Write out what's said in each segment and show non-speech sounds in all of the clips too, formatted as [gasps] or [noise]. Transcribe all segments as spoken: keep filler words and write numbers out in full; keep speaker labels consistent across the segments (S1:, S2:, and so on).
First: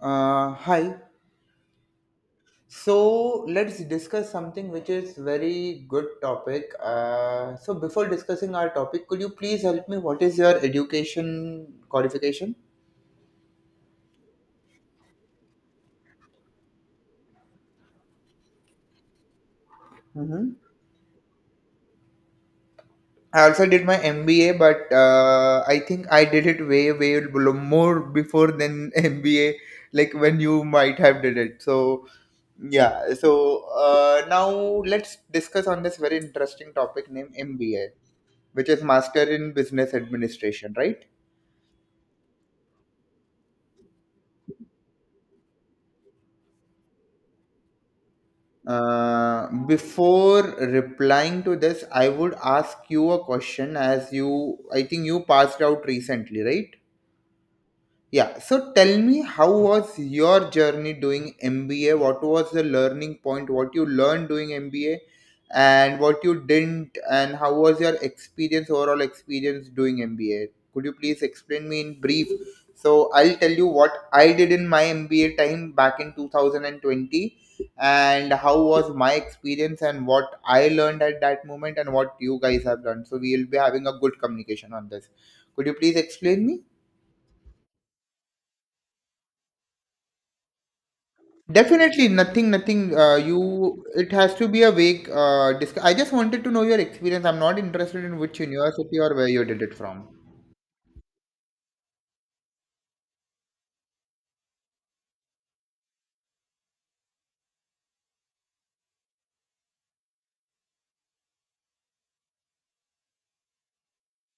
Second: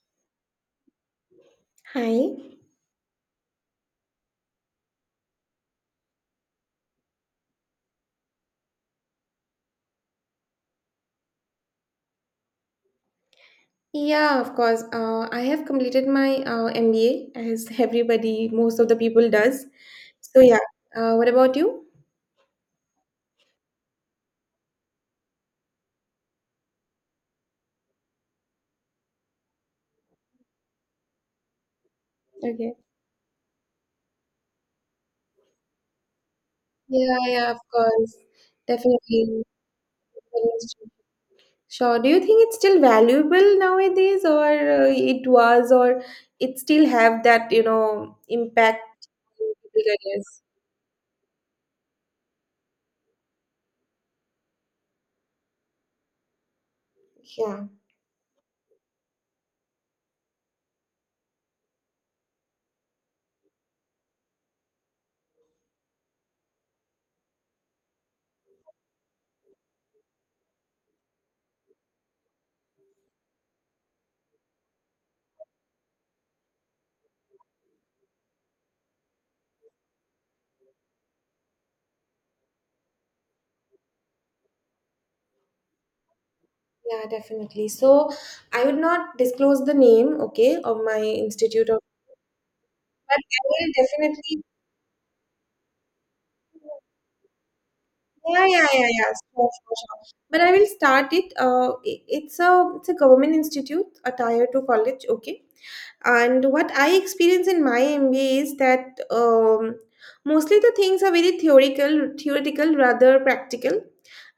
S1: Uh, hi.
S2: Hi.
S1: So let's discuss something which is very good topic. Uh, so before discussing our topic, could you please help me? What is your education qualification?
S2: Yeah, of course. Uh, I have completed my uh, M B A as everybody, most of the people does. So
S1: Mm-hmm.
S2: yeah. Uh, what about you?
S1: I also did my M B A, but uh, I think I did it way, way below- more before than [laughs] M B A, like when you might have did it. So
S2: Okay.
S1: yeah. So uh, now let's discuss on this very interesting topic
S2: Yeah,
S1: named
S2: yeah, of
S1: M B A,
S2: course.
S1: which is Master
S2: Definitely.
S1: in Business Administration, right?
S2: Sure. Do you think it's still valuable nowadays, or uh, it was, or it still have that, you know, impact in
S1: Uh,
S2: people's careers?
S1: before replying to this, I would ask you a question, as you, I think you passed out recently, right?
S2: Yeah,
S1: Yeah, so tell me, how was your journey doing M B A? What was the learning point? What you learned doing M B A and what you didn't? And how was your experience overall experience doing M B A? Could you please explain me in brief? So I'll tell you what I did in my M B A time back in two thousand twenty, and how was my experience and what I learned at that moment and what you guys have done. So we will be having a good communication on this. Could you please explain me?
S2: yeah, definitely. So I would not disclose the name, okay, of my institute, or,
S1: Definitely nothing, nothing.
S2: but
S1: Uh,
S2: I will
S1: you, it has
S2: definitely.
S1: to be a vague. Uh, disc- I just wanted to know your experience. I'm not interested in which
S2: Yeah, yeah, yeah,
S1: university
S2: yeah.
S1: or where you
S2: Sure,
S1: did it
S2: sure, sure.
S1: from.
S2: But I will start it. Uh, i- it's a it's a government institute, a tier two college. Okay, and what I experience in my M B A is that um, mostly the things are very theoretical, theoretical rather practical.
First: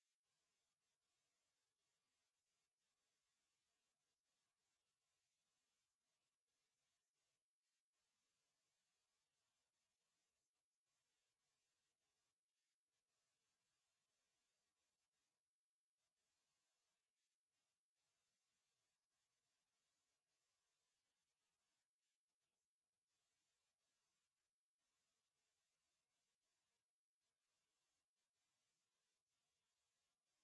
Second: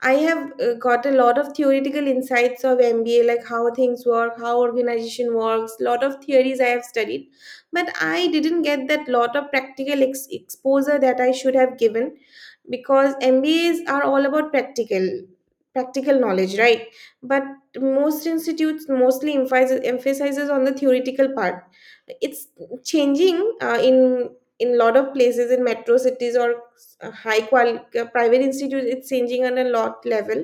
S2: I have uh, got a lot of theoretical insights of M B A, like how things work, how organization works, lot of theories I have studied. But I didn't get that lot of practical ex- exposure that I should have given because M B As are all about practical practical knowledge, right? But most institutes mostly emphasizes, emphasizes on the theoretical part. It's changing uh, in in lot of places in metro cities, or uh, high qual uh, private institutes. It's changing on a lot level.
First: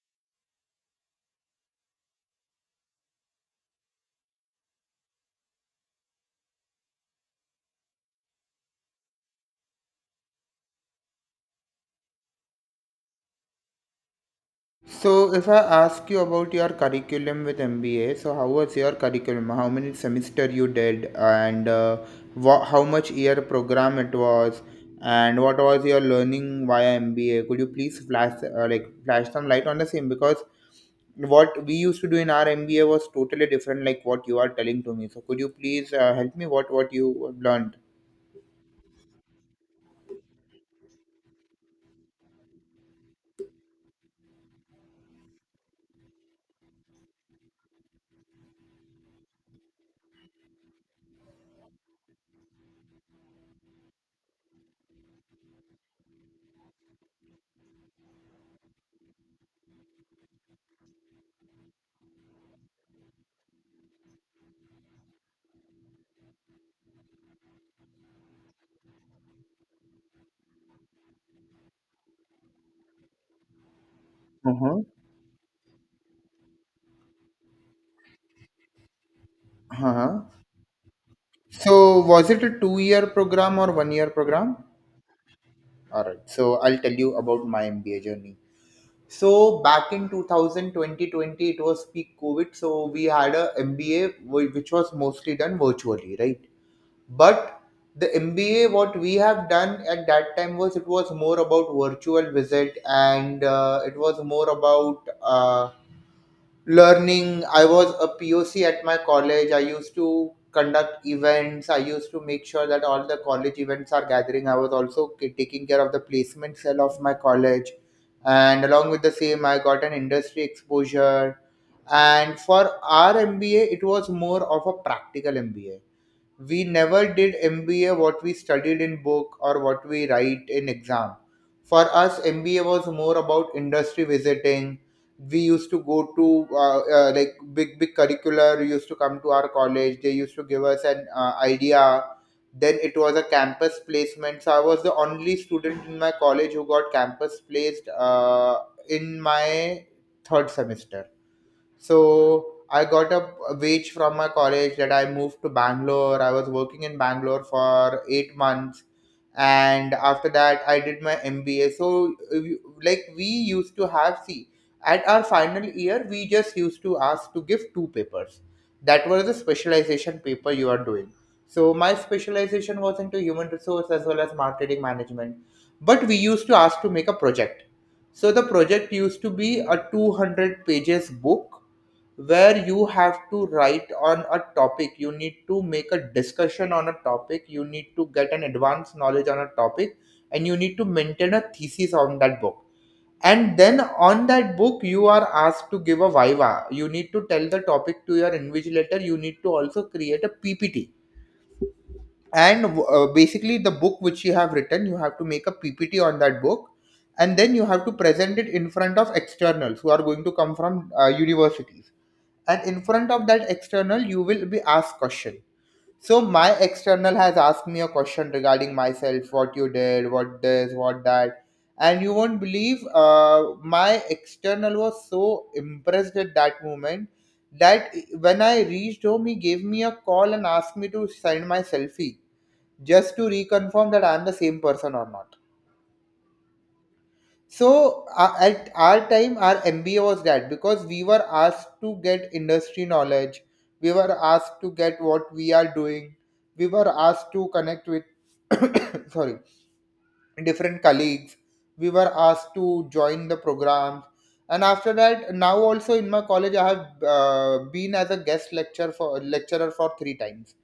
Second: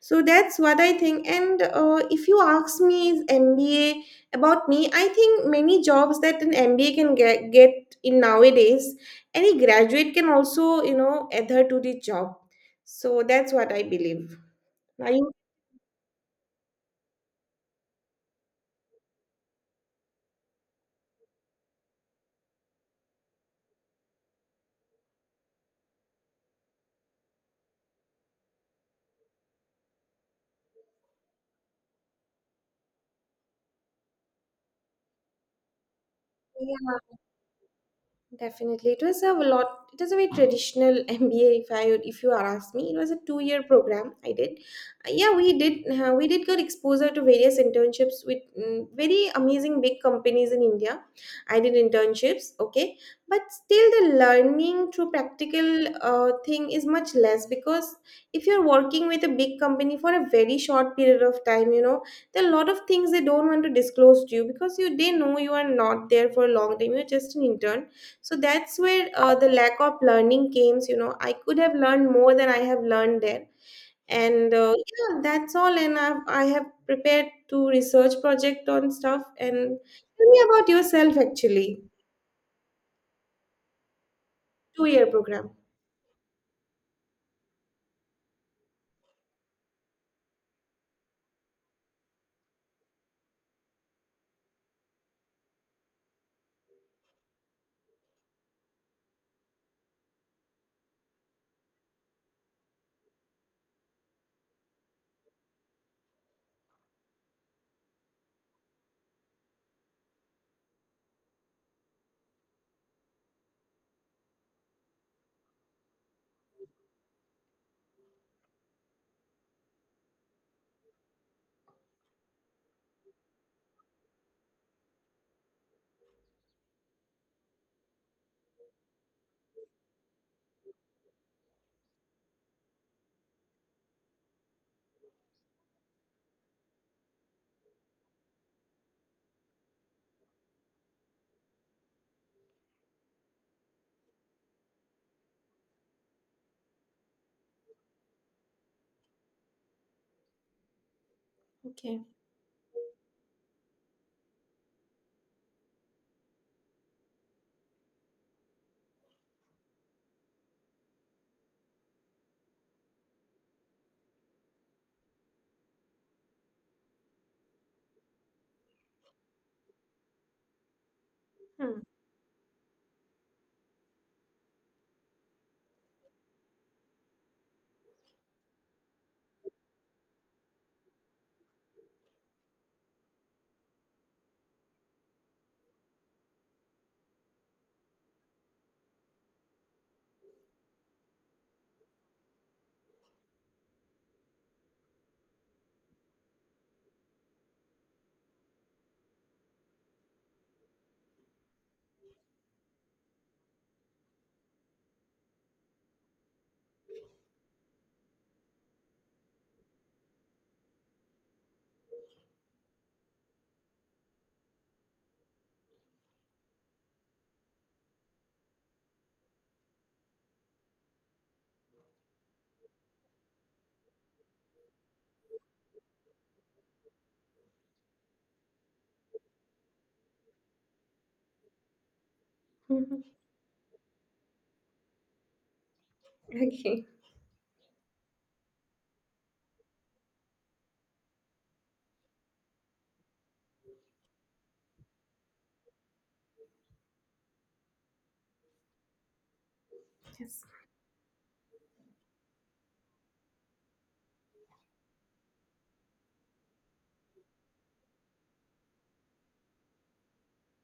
S2: So that's what I think. And uh, if you ask me, is MBA about me? I think many jobs that an MBA can get, get in nowadays, any graduate can also, you know, adhere to the job. So that's what I believe. Are you?
S1: So, if I ask you about your curriculum with M B A, so how was your curriculum? How many semester you did, and uh, wha- how much year program it was, and what was your learning via M B A? Could you please flash uh, like flash some light on the same? Because what we used to do in our M B A was totally different, like what you are telling to me. So, could you please uh, help me what what you learned?
S2: Definitely, it was a lot. It was a very traditional [laughs] M B A. If I, if you ask me, it was a two-year program. I did. Uh, yeah, we did, uh, we did get exposure to various internships with mm, very amazing big companies in India. I did internships, okay, but still the learning through practical uh, thing is much less, because if you're working with a big company for a very short period of time, you know, there are a lot of things they don't want to disclose to you because you they know you are not there for a long time. You're just an intern. So that's where uh, the lack of learning came, you know. I could have learned more than I have learned there. And uh,
S1: Uh-huh.
S2: yeah, that's all. And I've, I have prepared to research project on stuff. And
S1: Uh-huh.
S2: tell me about yourself, actually.
S1: So, was it a two-year program or one-year program?
S2: Two year program.
S1: All right. So I'll tell you about my M B A journey. So back in two thousand twenty twenty, it was peak COVID. So we had a M B A whi- which was mostly done virtually, right? But the M B A, what we have done at that time was it was more about virtual visit, and uh, it was more about uh, learning. I was a P O C at my college. I used to conduct events. I used to make sure that all the college events are gathering. I was also k- taking care of the placement cell of my college. And along with the same, I got an industry exposure. And for our MBA, it was more of a practical MBA. We never did M B A what we studied in book or what we write in exam. For us, M B A was more about industry visiting. We used to go to uh, uh, like big big curricular used to come to our college. They used to give us an uh, idea. Then it was a campus placement. So I was the only student in my college who got campus placed uh, in my third semester,
S2: Okay.
S1: so I got a wage from my college that I moved to Bangalore. I was working in Bangalore for eight months, and after that, I did my M B A. So, uh, we- like, we used to have, see, at our final year, we just used to ask to give two papers. That was the specialization paper you are doing. So
S2: Hmm.
S1: my specialization was into human resource as well as marketing management. But we used to ask to make a project. So the project used to be a two hundred pages book, where you have to write on a topic, you need to make a discussion on a topic, you need to get an advanced knowledge on a topic, and you need to maintain a thesis on that book. And then on that book you are asked to give a viva. You need to tell the topic to your invigilator. You need to also create a P P T, and uh, basically the book which you have written, you have to make a P P T on that book, and then you have to present it in front of externals who are going to come from uh, universities. And in front of that external you will be asked question. So my external has asked me a question regarding myself, what you did, what this, what that. And you won't believe, uh, my external was so impressed at that moment that when I reached home, he gave me a call and asked me to send my selfie, just
S2: [laughs]
S1: to reconfirm that I am the same person or not.
S2: Okay.
S1: So uh, at our time, our M B A was that because we were asked to get industry knowledge, we were asked to get what we are doing, we were asked to connect with [coughs] sorry,
S2: Yes.
S1: different colleagues, we were asked to join the programs, and after that, now also in my college, I have uh, been as a guest lecturer for lecturer for three times,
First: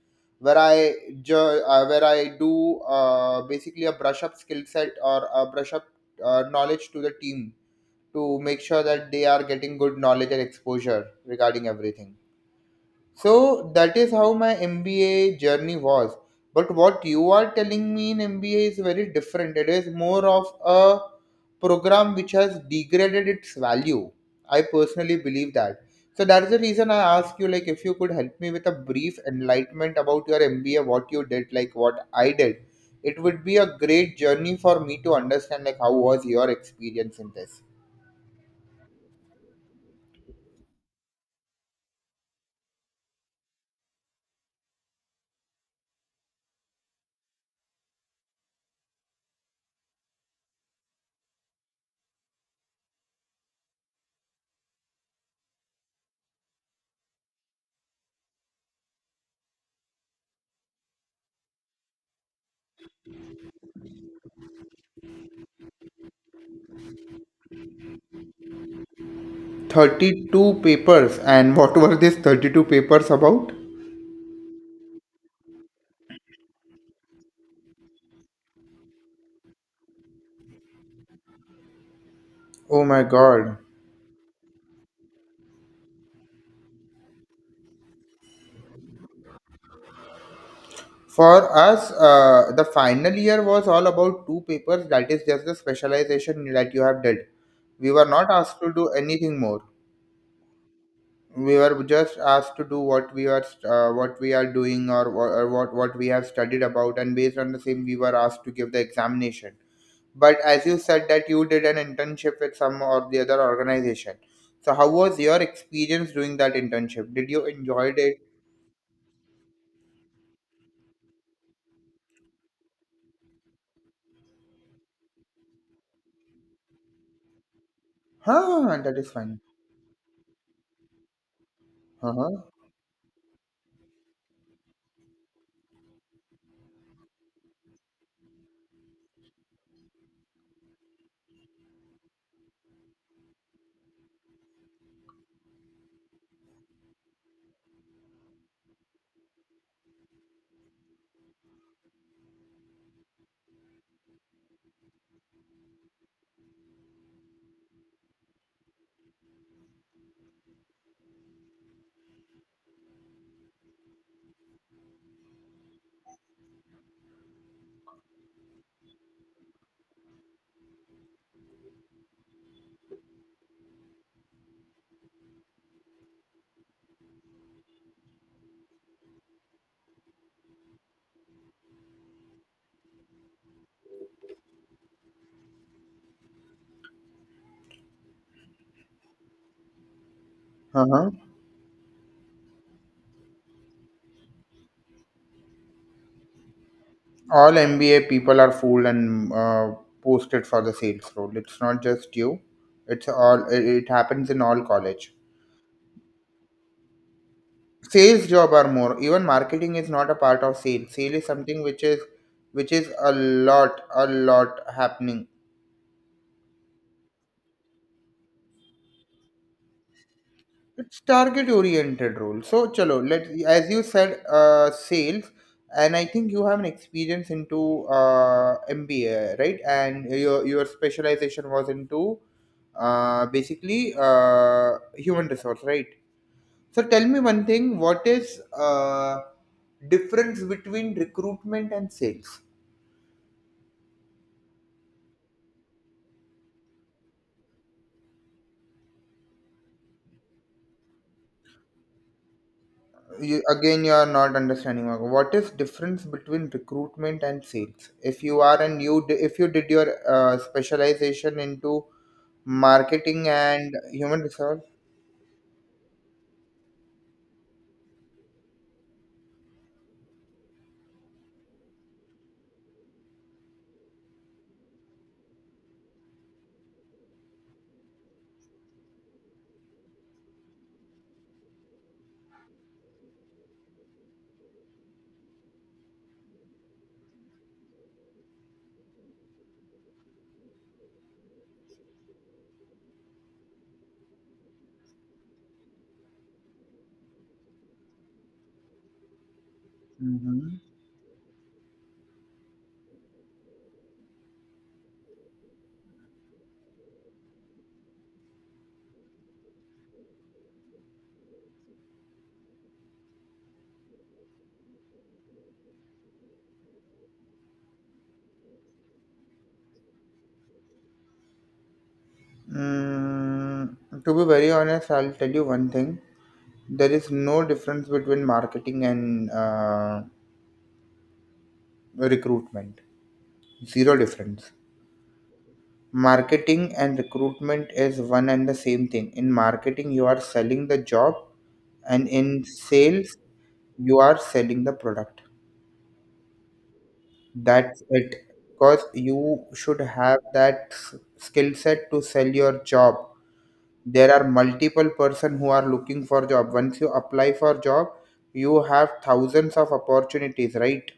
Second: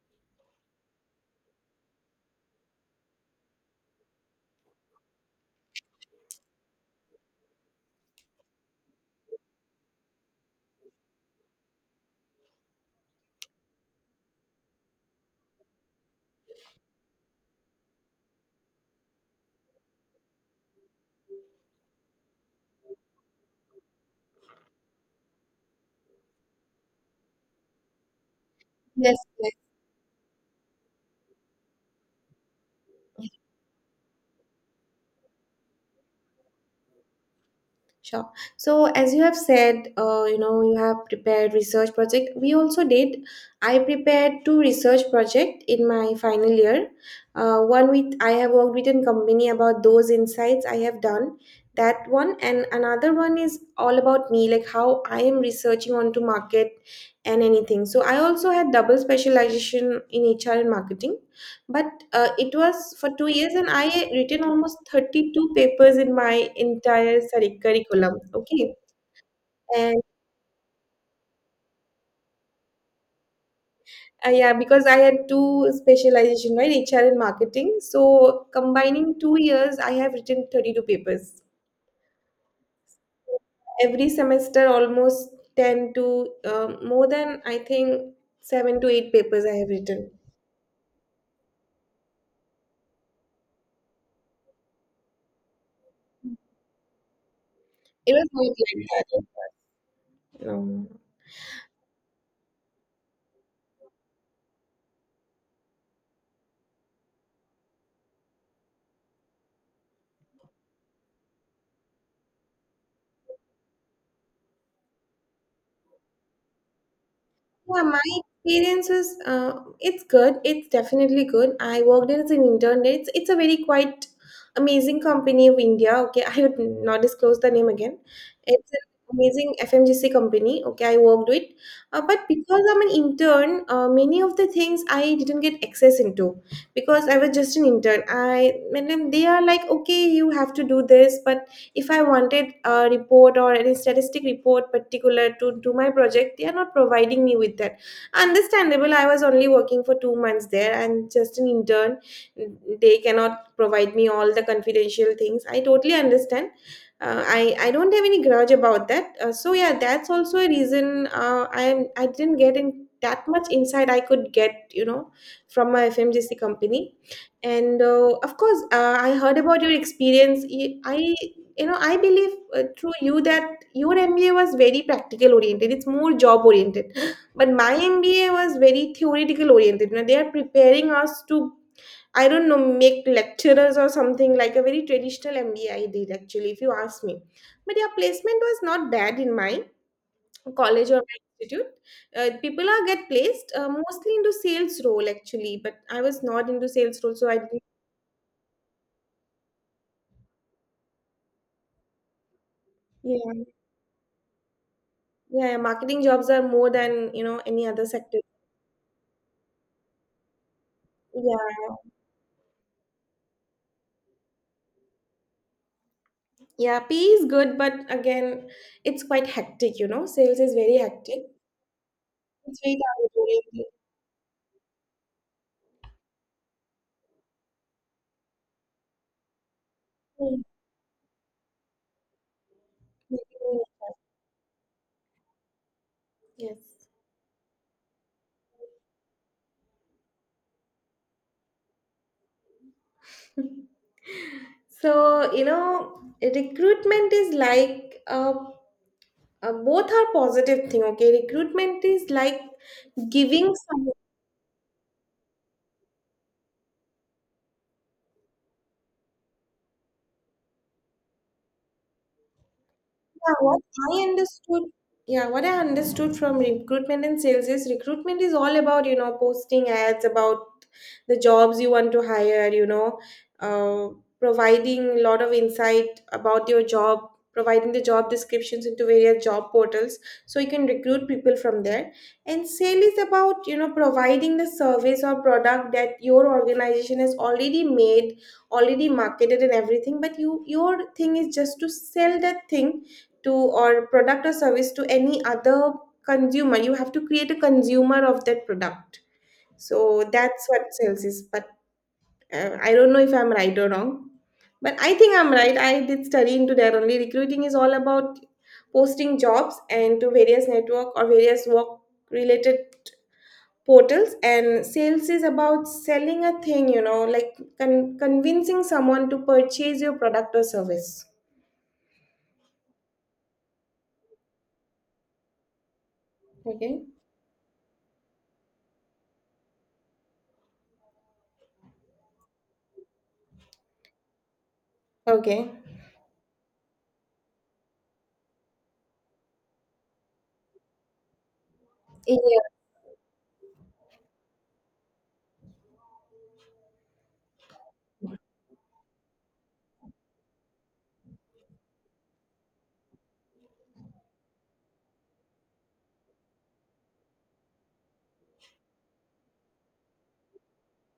S1: where I jo- uh, where I do uh, basically a brush up skill set or a brush up uh, knowledge to the team, to make sure that they are getting good knowledge and exposure regarding everything. So that is how my M B A journey was. But what you are telling me in M B A is very different. It is more of a program which has degraded its value. I personally believe that. So that's the reason I asked you, like, if you could help me with a
S2: Yes.
S1: brief enlightenment about your M B A, what you did, like what I did. It would be a great journey for me to understand like how was your experience in this.
S2: Sure. So, as you have said, uh, you know, you have prepared research project. We also did. I prepared two research project in my final year. Uh, one with I have worked with a company about those insights I have done. That one, and another one is all about me, like how I am researching onto market and anything. So I also had double specialization in H R and marketing. But uh, it was for two years, and I written almost thirty-two papers in my entire, sorry, curriculum. Okay. And
S1: thirty-two papers? And what were these thirty-two papers about?
S2: uh, yeah, because I had two specialization, right, HR and marketing. So combining two years, I have written thirty-two papers.
S1: Oh my god.
S2: Every semester almost ten to um, more than I think seven to eight papers I have written.
S1: For us, uh, the final year was all about two papers, that is just the specialization that you have did. We were
S2: It was
S1: not
S2: not
S1: asked to do
S2: like
S1: anything
S2: that.
S1: more.
S2: You.
S1: We were just asked to do what we are uh, what we are doing, or, wha- or what what we have studied about, and based on the same we were asked to give the examination. But as you said that you did an internship with some or the other organization. So how was your experience doing that internship? Did you
S2: Yeah,
S1: enjoyed
S2: my
S1: it?
S2: experience is uh, it's good. It's definitely good. I worked as an intern. It's it's a very quite amazing company of India. Okay, I would not disclose the name again. It's
S1: Huh,
S2: an
S1: that is fine.
S2: amazing F M G C company. Okay, I worked with. uh, but
S1: Uh-huh.
S2: because I'm an intern, uh, many of the things I didn't get access into, because I was just an intern. I and then they are like, okay, you have to do this, but if I wanted a report or any statistic report particular to do my project, they are not providing me with that. Understandable, I was only working for two months there and just an intern. They cannot provide me all the confidential things, I totally understand. uh, I, I don't have any grudge about that. Uh, so yeah, that's also a reason uh, I am I didn't get in that much insight I could get, you know, from my F M G C company. And uh, of course, uh, I heard about your experience. Y- I you know, I believe, uh, through you, that your MBA was very practical oriented, it's more job oriented. [gasps] But my MBA was very theoretical oriented, you know. They are preparing us to, I don't know, make lecturers or something, like a very traditional MBA did, actually, if you ask me. But yeah, placement was not bad in my college or
S1: Uh-huh.
S2: my institute. uh, people are get placed uh, mostly into sales role, actually, but I was not into sales role, so I
S1: All M B A people are fooled and uh, posted for the sales role. It's not just you. It's all,
S2: didn't.
S1: it it happens in all college.
S2: Yeah, yeah, marketing jobs are more than, you know, any other sector.
S1: Sales job are more. Even marketing is not a part of sale. Sale is something
S2: Yeah.
S1: which is which is a lot, a lot happening.
S2: Yeah, P is good, but again, it's quite hectic, you know. Sales is very
S1: It's
S2: hectic.
S1: target oriented role.
S2: It's
S1: So,
S2: very
S1: chalo, let,
S2: target
S1: as you said, uh, sales, and I think you have an experience into uh, M B A, right? And
S2: oriented.
S1: your your specialization was into uh, basically uh, human resource, right? So,
S2: Yes.
S1: tell me one thing: what is uh, difference between recruitment and sales?
S2: [laughs] So, you know, recruitment is like uh, uh, both are positive thing, okay? Recruitment is like
S1: You
S2: giving
S1: again,
S2: some.
S1: you are not understanding, Marco. What is difference between recruitment and sales, if you are and you di- if you did your uh, specialization into marketing
S2: Yeah, what
S1: and
S2: I
S1: human resource?
S2: understood, yeah, what I understood from recruitment and sales is recruitment is all about, you know, posting ads about the jobs you want to hire, you know, uh, providing a lot of insight about your job, providing the job descriptions into various job portals so you can recruit people from there. And sale is about, you know, providing the service or product that your organization has already made, already marketed and everything, but you your thing is just to sell that thing to or product or service to any other consumer. You have to create a consumer of that product. So that's
S1: Mhm.
S2: what sales is. But uh, I don't know if I'm right or wrong, but I think I'm right. I did study into that only. Recruiting is all about posting jobs and to various network or various work related portals. And sales is about selling a thing, you know, like con- convincing someone to purchase your product or service.
S1: Mm, to be very honest, I'll tell you one thing.
S2: Okay.
S1: There is no difference between marketing and uh, recruitment. Zero difference.
S2: Okay.
S1: Marketing and recruitment is one and the same thing. In marketing, you are selling the job, and
S2: Yeah.
S1: in sales, you are selling the product. That's it. Because you should have that s- skill set to sell your job. There are multiple person who are looking for job. Once you apply for job, you have thousands of opportunities, right?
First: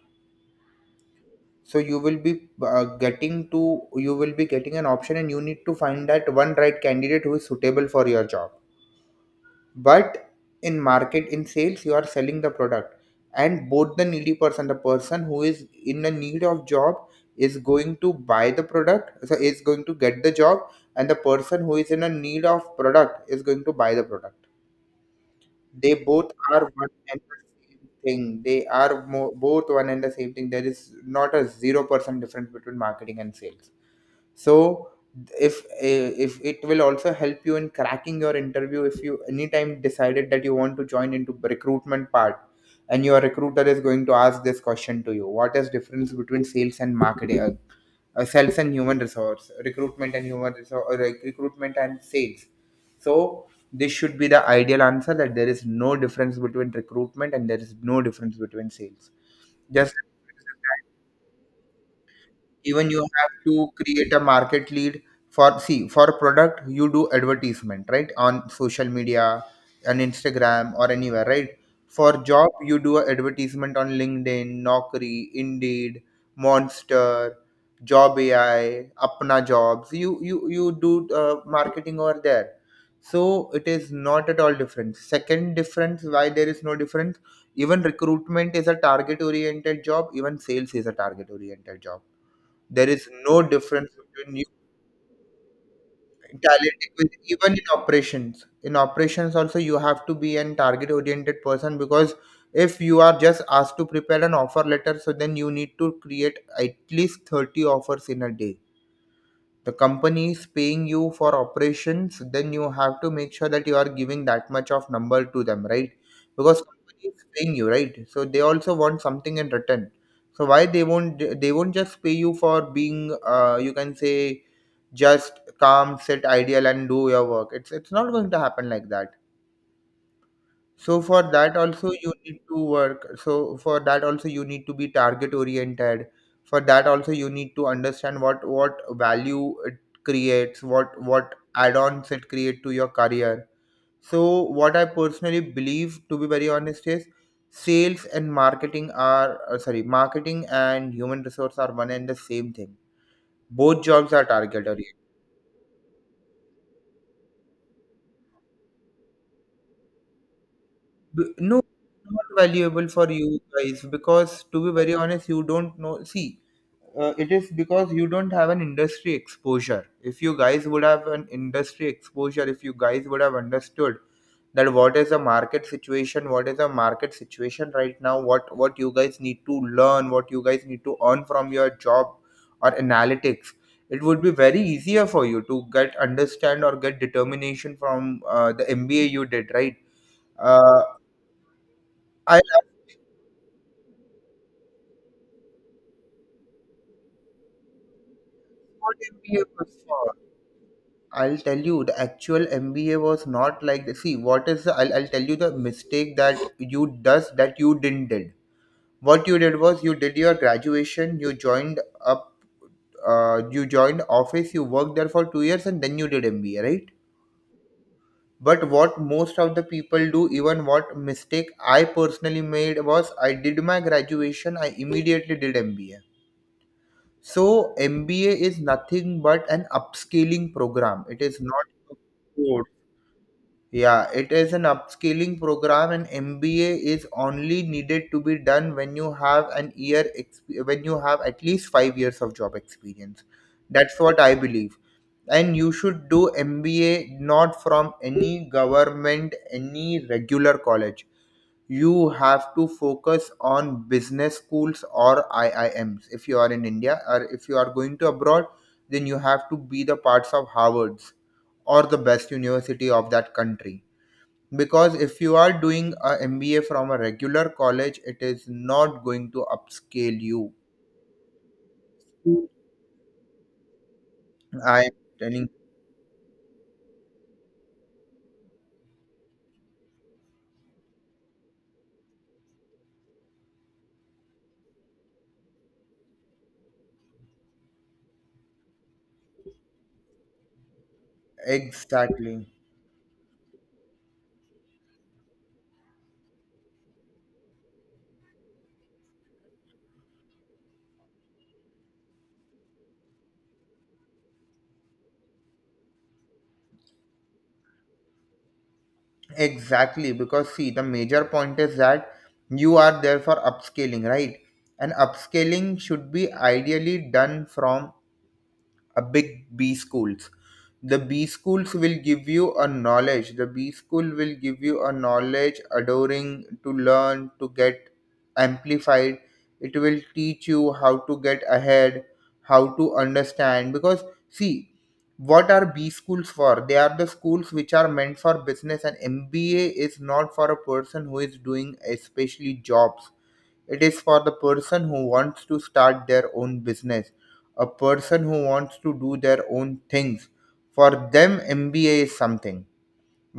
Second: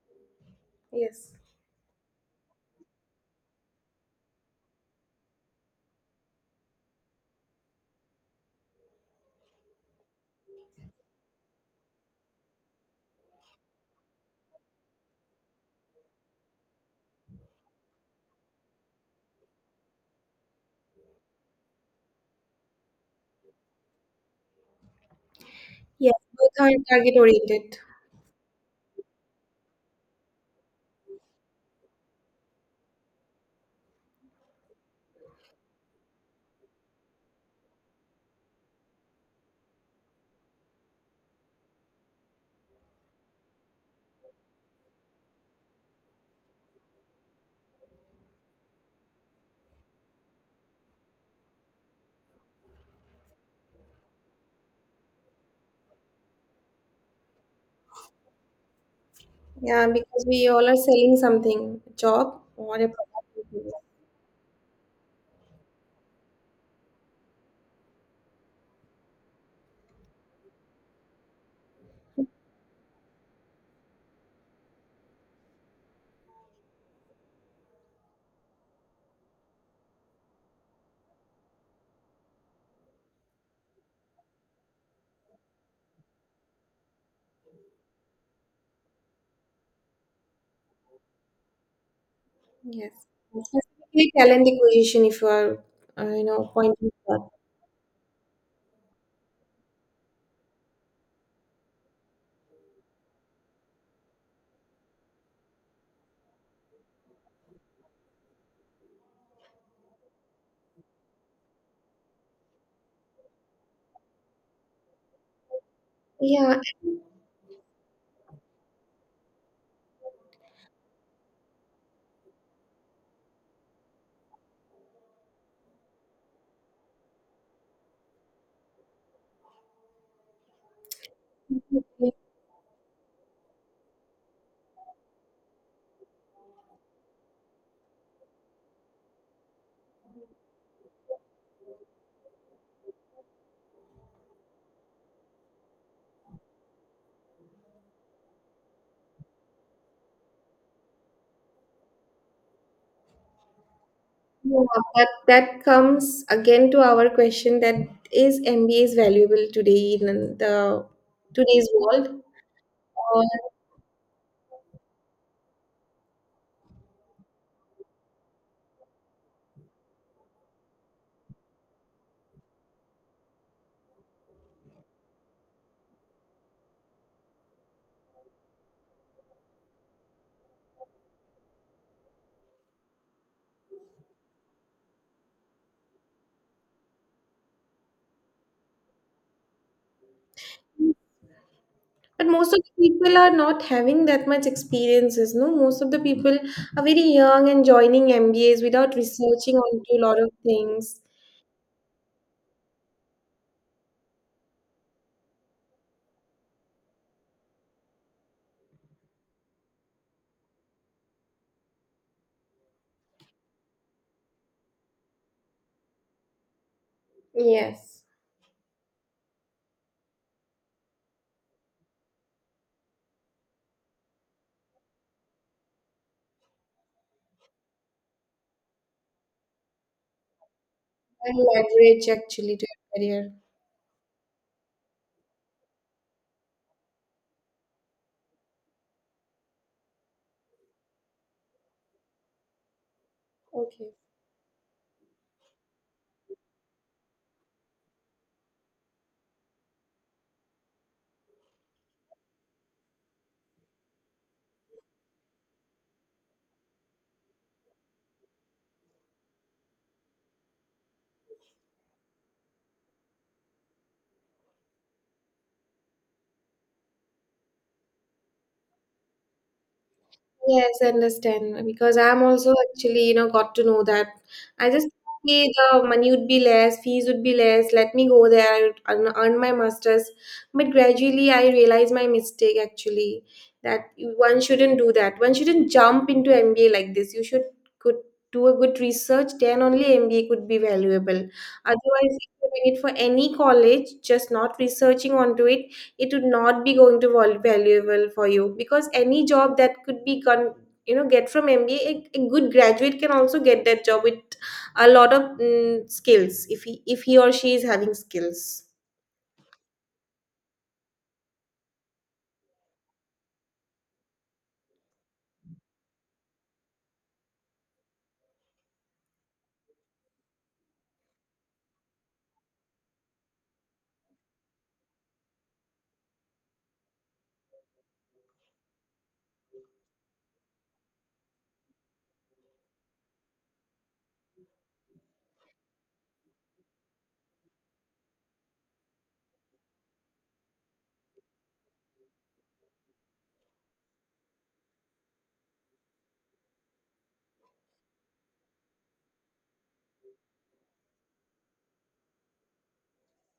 S2: Yes.
S1: So you will be uh, getting to you will be getting an option, and you need to find that one right candidate who is suitable for your job. But in market in sales you are selling the product. And both, the needy person, the person who is in the need of job is going to buy the product, so is going to get the job. And the person who is in a need of product is going to buy the product. They
S2: Yes,
S1: both
S2: both are
S1: are one
S2: target
S1: and the
S2: oriented.
S1: same thing. They are mo- both one and the same thing. There is not a zero percent difference between marketing and sales. So if if it will also help you in cracking your interview, if you anytime decided that you want to join into recruitment part, and your recruiter is going to ask this question to you, what is difference between sales and marketing, uh, sales and human resource, recruitment and human resource, or like recruitment and sales. So this should be the ideal answer that there is no difference between recruitment and there is no difference between sales.
S2: Yeah,
S1: Just
S2: because we all are selling something, a job or a
S1: even you have to
S2: product.
S1: create a market lead. For see for product you do advertisement, right? On social media, on Instagram or anywhere, right? For job you do a advertisement on LinkedIn, Naukri, Indeed, Monster, Job AI, Apna Jobs. You you you do uh, marketing over there. So it is not at all different. Second difference, why there is no difference? Even recruitment is a target oriented job, even sales is a target oriented job. There
S2: Yes,
S1: is no difference
S2: specifically
S1: between
S2: talent
S1: you.
S2: acquisition, if you are, uh, you know,
S1: Talent
S2: pointing to
S1: equals-
S2: that.
S1: even in operations. In operations also you have to be an target oriented person, because if you are just asked to prepare an offer letter, so then you need to create at least thirty offers in a day. The company is paying you for operations, then you have to make sure that you are giving that much of number to them, right?
S2: Yeah,
S1: Because company is paying you, right? So they also want something in return. So why they won't they won't just pay you for being uh, you can say just calm sit ideal and do your work. It's it's not going to happen like that. So for that also you need to work. So for that also you need to be target oriented. For that also you need to understand what what value it creates, what what add-ons it create to your career. So what I personally believe, to be very honest, is sales and marketing are uh, sorry, marketing and human resource are one and the same thing. Both jobs are
S2: yeah,
S1: target oriented.
S2: but that comes again to our question, that is M B A is valuable today in the
S1: B- No,
S2: today's
S1: it's
S2: world?
S1: not valuable for you guys because, to be very honest, you don't know. See, uh, it is because you don't have an industry exposure. If you guys would have an industry exposure, if you guys would have understood that what is the market situation, what is the market situation right now, what what you guys need to learn, what you guys need to earn from your job or analytics, it would be very easier for you to get understand or get determination from uh, the M B A you did, right? Uh,
S2: But
S1: I
S2: most of the
S1: learned
S2: people are not having that much experiences, no? Most of the people are very young and joining M B As without
S1: what M B A
S2: researching
S1: was
S2: onto a
S1: for.
S2: lot of things.
S1: I'll tell you the actual M B A was not like the, see what is the, I'll, I'll tell you the mistake that you does that you didn't did. What you did was you did your graduation, you joined up, uh, you joined office, you worked there for two years, and then you did M B A, right?
S2: Yes.
S1: But what most of the people do, even what mistake I personally made was I did my graduation, I immediately did M B A. So M B A is nothing but an upscaling program. It
S2: And
S1: is not a
S2: leverage actually to
S1: code.
S2: your career.
S1: Yeah, it is an upscaling program, and M B A is only needed to be done when you have an year exp- when you have at least five years of job experience.
S2: Okay.
S1: That's what I believe. And you should do M B A not from any government, any regular college. You have to focus on business schools or I I Ms if you are in India, or if you are going to abroad, then you have to be the parts of Harvard's or the best university of that country. Because if you are doing a M B A from a regular college, it is not going to upscale you.
S2: Yes, I understand, because I'm also actually, you know, got to know that. I
S1: I
S2: just
S1: am
S2: see
S1: telling
S2: the money would be less, fees would be less. Let me go there, I would earn earn my masters. But gradually, I realized my mistake, actually, that one shouldn't do that. One shouldn't jump into M B A like this. You should could do a good research, then only M B A could be valuable. Otherwise, if
S1: Exactly.
S2: you're doing it for any college, just not researching onto it, it would not be going to val- valuable for you. Because any job that could be con, you know, get from MBA, a, a, a good graduate can also get that job with a lot of mm, skills, if he if he or she is having skills.
S1: Exactly, because see, the major point is that you are there for upscaling, right? And upscaling should be ideally done from a big B schools. The B schools will give you a knowledge, the B school will give you a knowledge adoring to learn to get amplified. It will teach you how to get ahead, how to understand. Because see, what are B schools for? They are the schools which are meant for business, and MBA is not for a person who is doing especially jobs. It is for the person who wants to start their own business, a person who wants to do their own things. For them MBA is something,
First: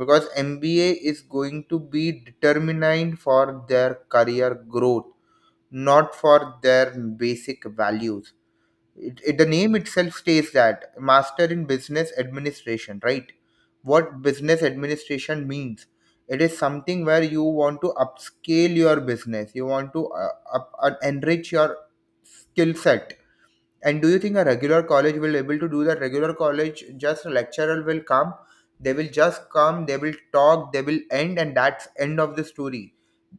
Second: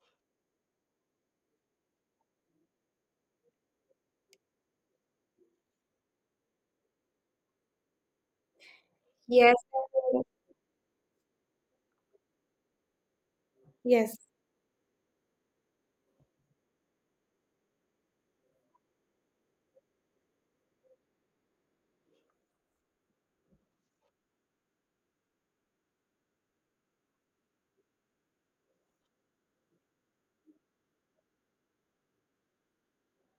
S1: because MBA is going to be determined for their career growth, not for their basic values. It, it, the
S2: Yes,
S1: name itself states that master in business administration, right?
S2: yes.
S1: What business administration means? It is something where you want to upscale your business, you want to uh, up, uh, enrich your skill set. And do you think a regular college will able to do that? Regular college, just a lecturer will come, they will just come, they will talk, they will end, and that's end of the story.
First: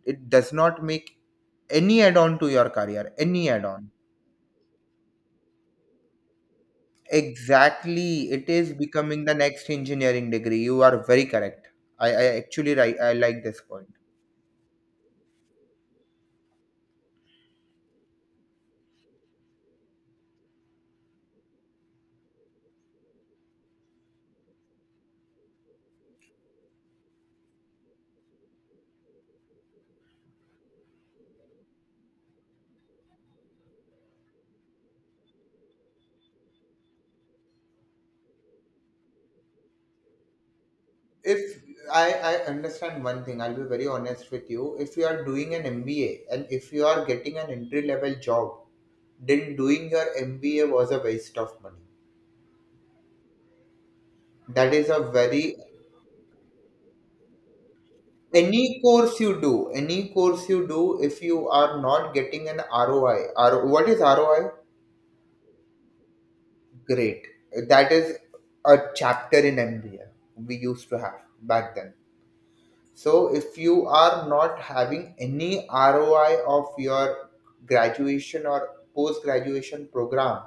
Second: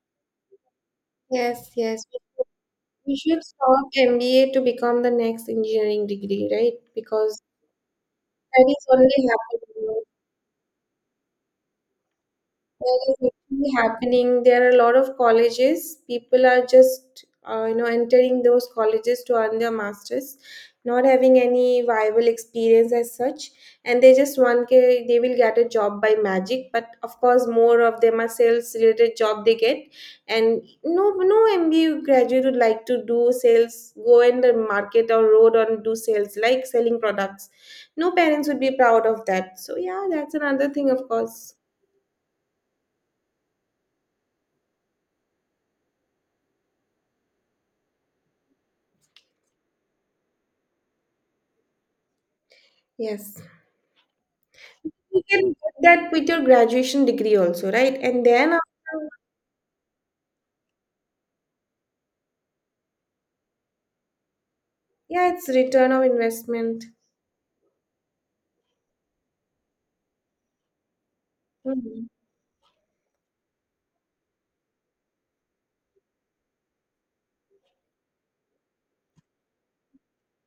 S1: It does not make
S2: Yes,
S1: any
S2: yes.
S1: add-on to your career,
S2: We should
S1: any
S2: stop
S1: add-on.
S2: MBA to become the next engineering degree, right? Because
S1: Exactly, it
S2: that
S1: is
S2: is only
S1: becoming the next
S2: happening.
S1: engineering degree. You are very correct. I, I actually
S2: There
S1: ri- I
S2: is
S1: like this
S2: actually
S1: point.
S2: happening. There are a lot of colleges. People are just, uh, you know, entering those colleges to earn their masters, not having any viable experience as such, and they just want ke- they will get a job by magic. But of course, more of them are sales related job they get, and no, no M B A graduate would like to do sales, go in the market or road and do sales, like selling products. No parents would be proud of that. So yeah, that's another thing, of course.
S1: If I, I understand one thing, I'll be very honest with you, if you are doing an MBA and if you are getting an entry level job, then doing your MBA was a waste of money.
S2: Yes.
S1: That is a
S2: You can get
S1: very
S2: that with your graduation degree also, right? And then
S1: any
S2: after,
S1: course you do, any course you do, if you are not getting an ROI, R, what is ROI?
S2: yeah, it's return of investment.
S1: Great. That is a chapter in MBA we used to have back then.
S2: Mhm.
S1: So if you are not having any R O I of your graduation or post graduation program,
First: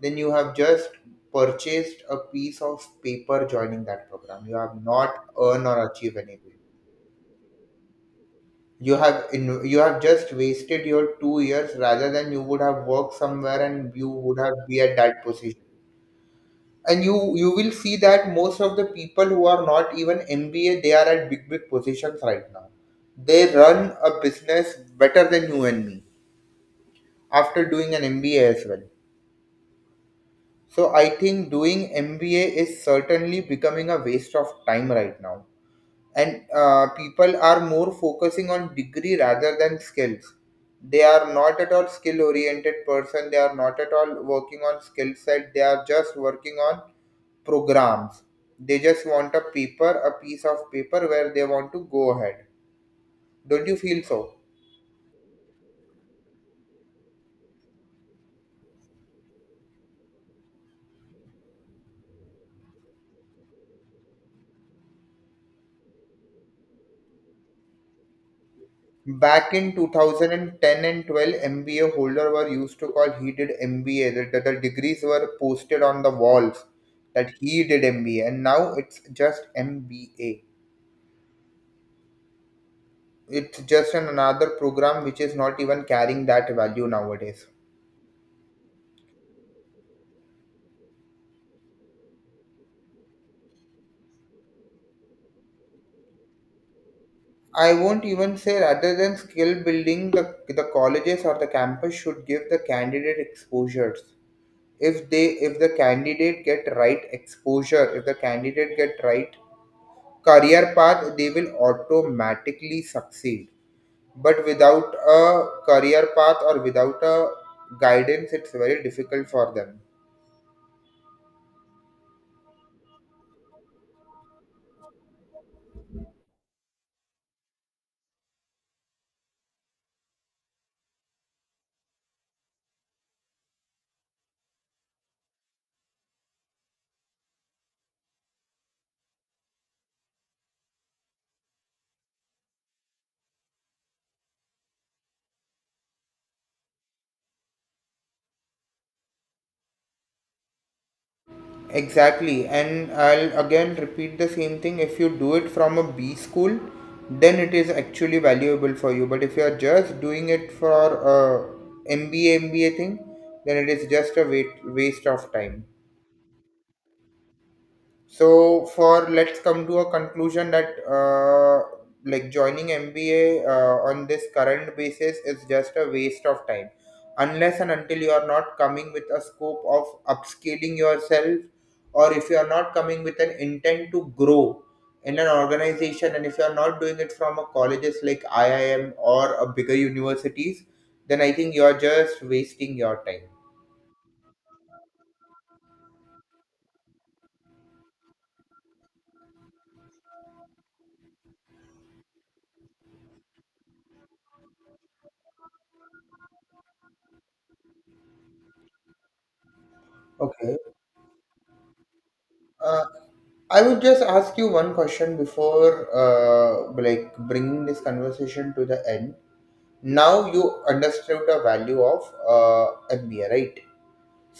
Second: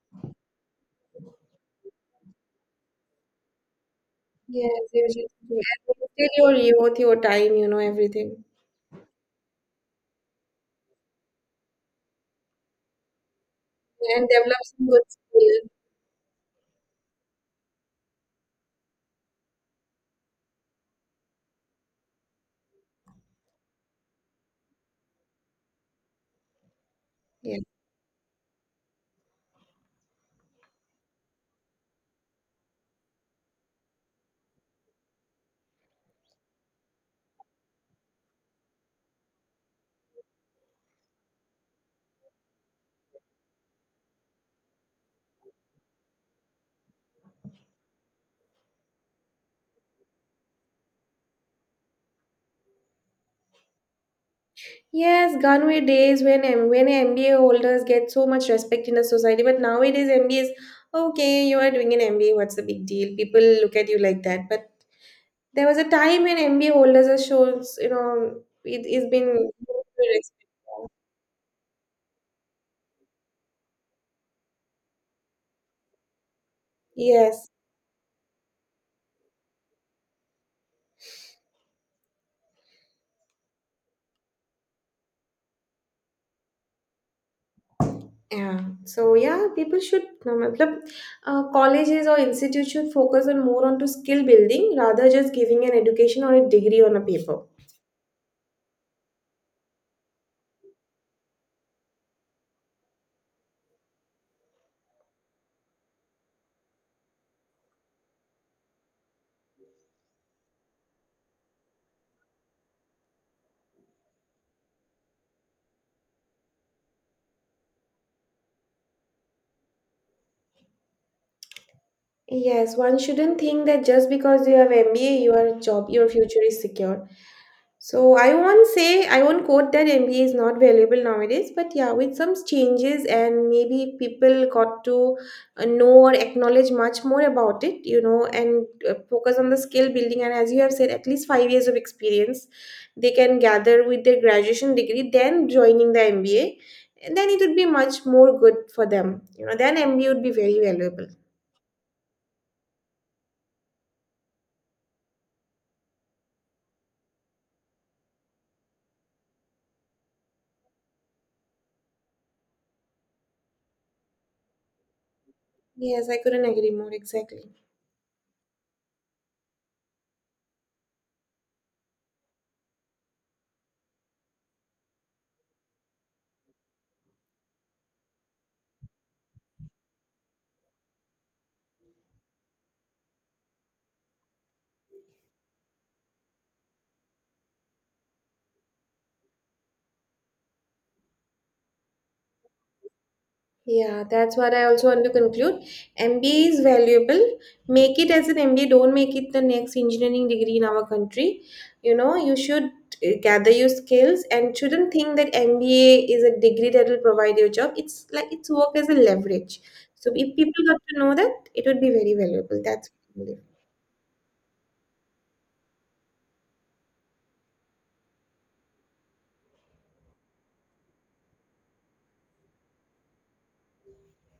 S1: then you have just purchased a piece of paper joining that program. You have
S2: Yes, you
S1: not
S2: should do it.
S1: earned or
S2: And
S1: achieved
S2: still
S1: anything.
S2: your youth, your time, you know, everything.
S1: You have in, you have just wasted your two years rather than you would have worked somewhere and you
S2: And
S1: would have
S2: develop
S1: be
S2: some
S1: at
S2: good
S1: that position.
S2: skill.
S1: And you you will see that most of the people who are not even M B A, they are at big big positions right now. They run a business better than you and me
S2: Yeah.
S1: after doing an M B A as well. So I think doing M B A is certainly becoming a waste of time right now. And uh, people are more focusing on degree rather than skills. They are not at all skill oriented person. They are not at all working on skill set. They are just working on programs. They just want a paper, a piece of paper where they want to go ahead. Don't you feel so?
S2: Yes, gone were days when M- when M B A holders get so much respect in the society, but nowadays M B As, okay, you are doing an M B A, what's the big deal? People look at you like that. But there was a time when M B A holders are shows, you know, it has been.
S1: Back in two thousand ten and twelve, M B A holder were used to call he did M B A. That that the degrees were posted on the walls that
S2: Yes.
S1: he did M B A, and now it's just M B A. It's just an another program which is not even carrying that value nowadays.
S2: Yeah. So yeah, people should no, matlab, uh, colleges or institutes should focus on more onto skill building rather just giving an education or a degree on a paper.
S1: I won't even say rather than skill building, the, the colleges or the campus should give the candidate exposures. If they if the candidate get right exposure, if the candidate get right career path, they will automatically succeed. But without a career path or without a guidance, it's very difficult for them.
S2: Yes, one shouldn't think that just because you have M B A, your job, your future is secure. So I won't say, I won't quote that M B A is not valuable nowadays, but yeah, with some changes and maybe people got to uh, know or acknowledge much more about it, you know, and uh, focus on the skill building. And as you have said, at least five years of experience they can gather with their graduation degree, then joining the M B A, and then it would be much more good for them. You know, then M B A would be very valuable.
S1: Exactly, and I'll again repeat the same thing, if you do it from a B school then it is actually valuable for you. But if you are just doing it for a mba MBA thing, then it is just a wait, waste of time.
S2: Yes, I couldn't agree more, exactly.
S1: So for let's come to a conclusion that uh, like joining M B A uh, on this current basis is just a waste of time, unless and until you are not coming with a scope of upscaling yourself, or if you are not coming with an intent to grow in an organization, and if you are not doing it from a colleges like I I M or a bigger universities, then I think you are just wasting your time.
S2: Yeah, that's what I also want to conclude. M B A is valuable. Make it as an M B A, don't make it the next engineering degree in our country. You know, you should uh, gather your skills and shouldn't think that M B A is a degree that will provide your job. It's like it's work as a leverage. So if
S1: Okay.
S2: people got to know that, it would be very valuable.
S1: Uh,
S2: That's what I believe.
S1: I would just ask you one question before, uh, like bringing this conversation to the end. Now you understood the value of uh, M B A, right?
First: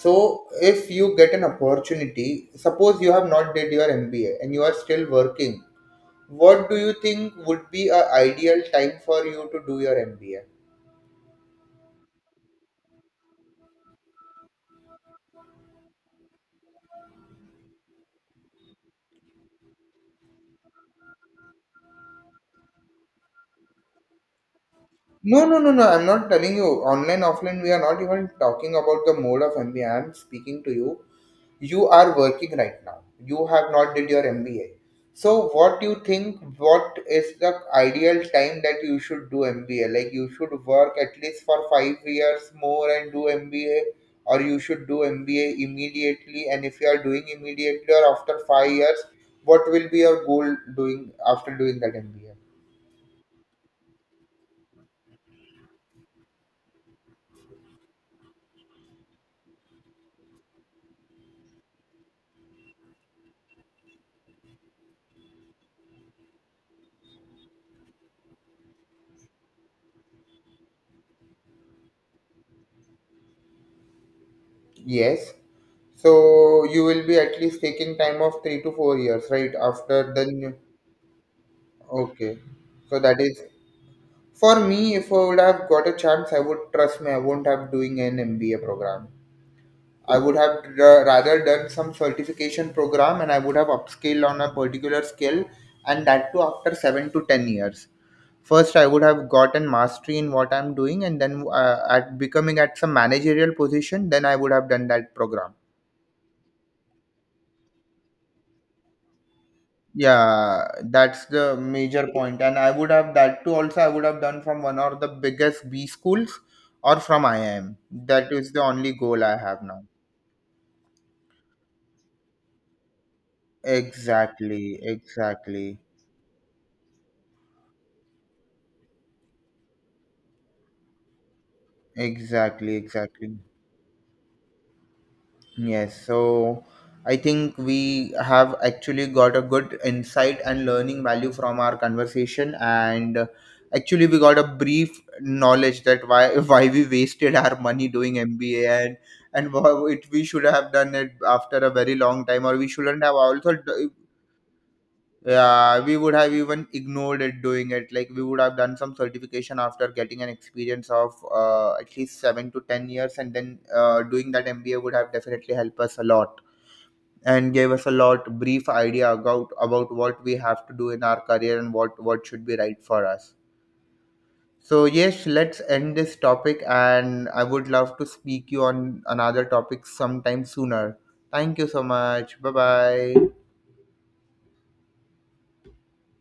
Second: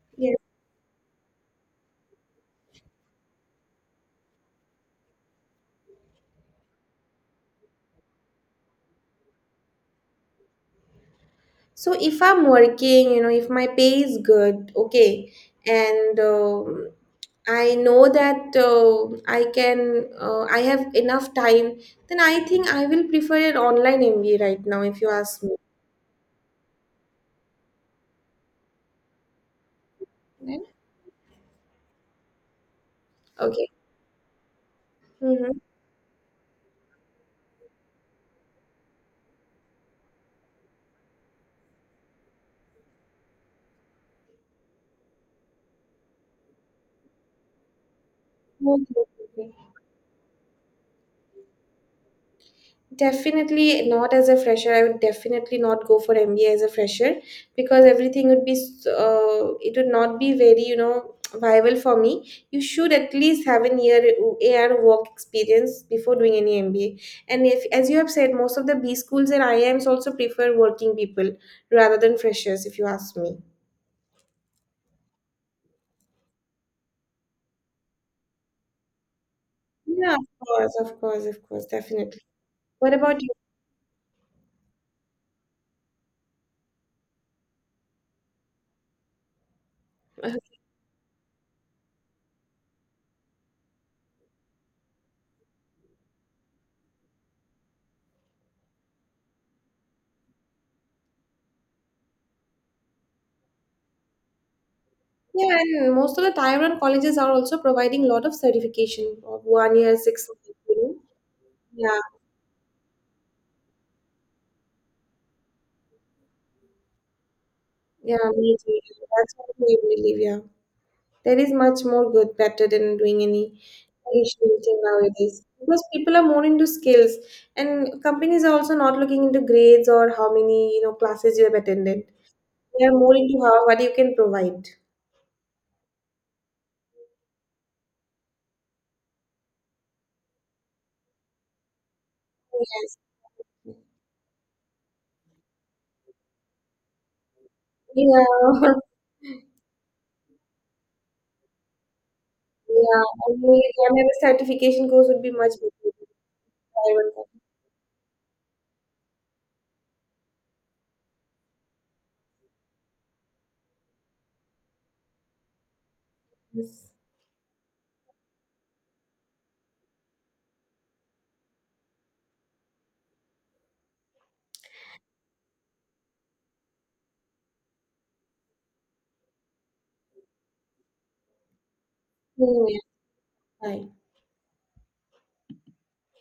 S1: So
S2: Yeah.
S1: if you get an opportunity, suppose you have not did your M B A and you are still working, what do you think would be a ideal time for you to do your M B A?
S2: So if I'm working, you know, if my pay is good, okay, and um I know that uh, I can, uh, I have enough time, then I think I will prefer an online M B A right now, if you ask
S1: No,
S2: me.
S1: no, no, no. I'm not telling you online, offline. We are not even talking about the mode of M B A. I'm
S2: Right?
S1: speaking to you, you are working right now, you have
S2: Okay.
S1: not did your MBA. So
S2: Mm-hmm.
S1: what do you think, what is the ideal time that you should do MBA? Like you should work at least for five years more and do MBA, or you should do MBA immediately? And if you are doing immediately or after five years, what will be your goal doing after doing that MBA?
S2: Definitely not as a fresher. I would definitely not go for M B A as a fresher, because everything would be, s- uh, it would not be very, you know, viable for me. You should at least have an year a AR work experience before doing any M B A. And if, as you have said, most of the B schools and I I Ms also prefer working people rather than freshers, if you ask me.
S1: Yes, so you will be at least taking time of three to four years right after
S2: Yeah, of
S1: then.
S2: course, of course, of course, definitely.
S1: Okay.
S2: What
S1: So
S2: about
S1: that
S2: you?
S1: is for me, if I would have got a chance, I would trust me. I won't have doing an M B A program. I would have ra- rather done some certification program, and I would have upscaled on a particular skill, and that too after seven to ten years. First, I would have gotten mastery in what I'm doing, and then uh, at becoming at some managerial position, then I would have done that program.
S2: Yeah, and most of the Taiwan colleges are also providing a lot of certification of one year, six
S1: Yeah,
S2: months.
S1: that's the
S2: Yeah,
S1: major point. And I would have that too, also I would have done from one of the biggest B schools or from I I M.
S2: yeah,
S1: That is
S2: me
S1: the
S2: too.
S1: only goal
S2: That's
S1: I
S2: what
S1: have
S2: we
S1: now.
S2: believe, yeah. There is much more good better than doing any traditional thing
S1: Exactly,
S2: nowadays.
S1: exactly,
S2: Because people are more into skills, and companies are also not looking into grades or how many, you know, classes you have attended.
S1: exactly,
S2: They are more
S1: exactly.
S2: into how what you can provide.
S1: Yes, so I think we have actually got a good insight and learning value from our conversation,
S2: Yes.
S1: and uh, actually we got a brief knowledge that why [laughs] why we wasted our money doing
S2: Yeah.
S1: M B A,
S2: [laughs]
S1: and and wha- it we should have done it after a very long time, or we
S2: Yeah.
S1: shouldn't have also.
S2: Only
S1: d-
S2: one have certification course would be much better.
S1: Yeah, we
S2: Than
S1: would have even
S2: five
S1: ignored
S2: and-.
S1: it doing it. Like we would have done some certification after getting an experience of uh, at least seven to ten years, and then uh, doing that M B A would have definitely helped us a lot,
S2: Yes.
S1: and gave us a lot brief idea about about what we have to do in our career and what what should be right for us. So yes, let's end this topic, and I would love to speak you on another topic sometime sooner. Thank you so much, bye
S2: Mm. Yeah.
S1: bye.
S2: Right.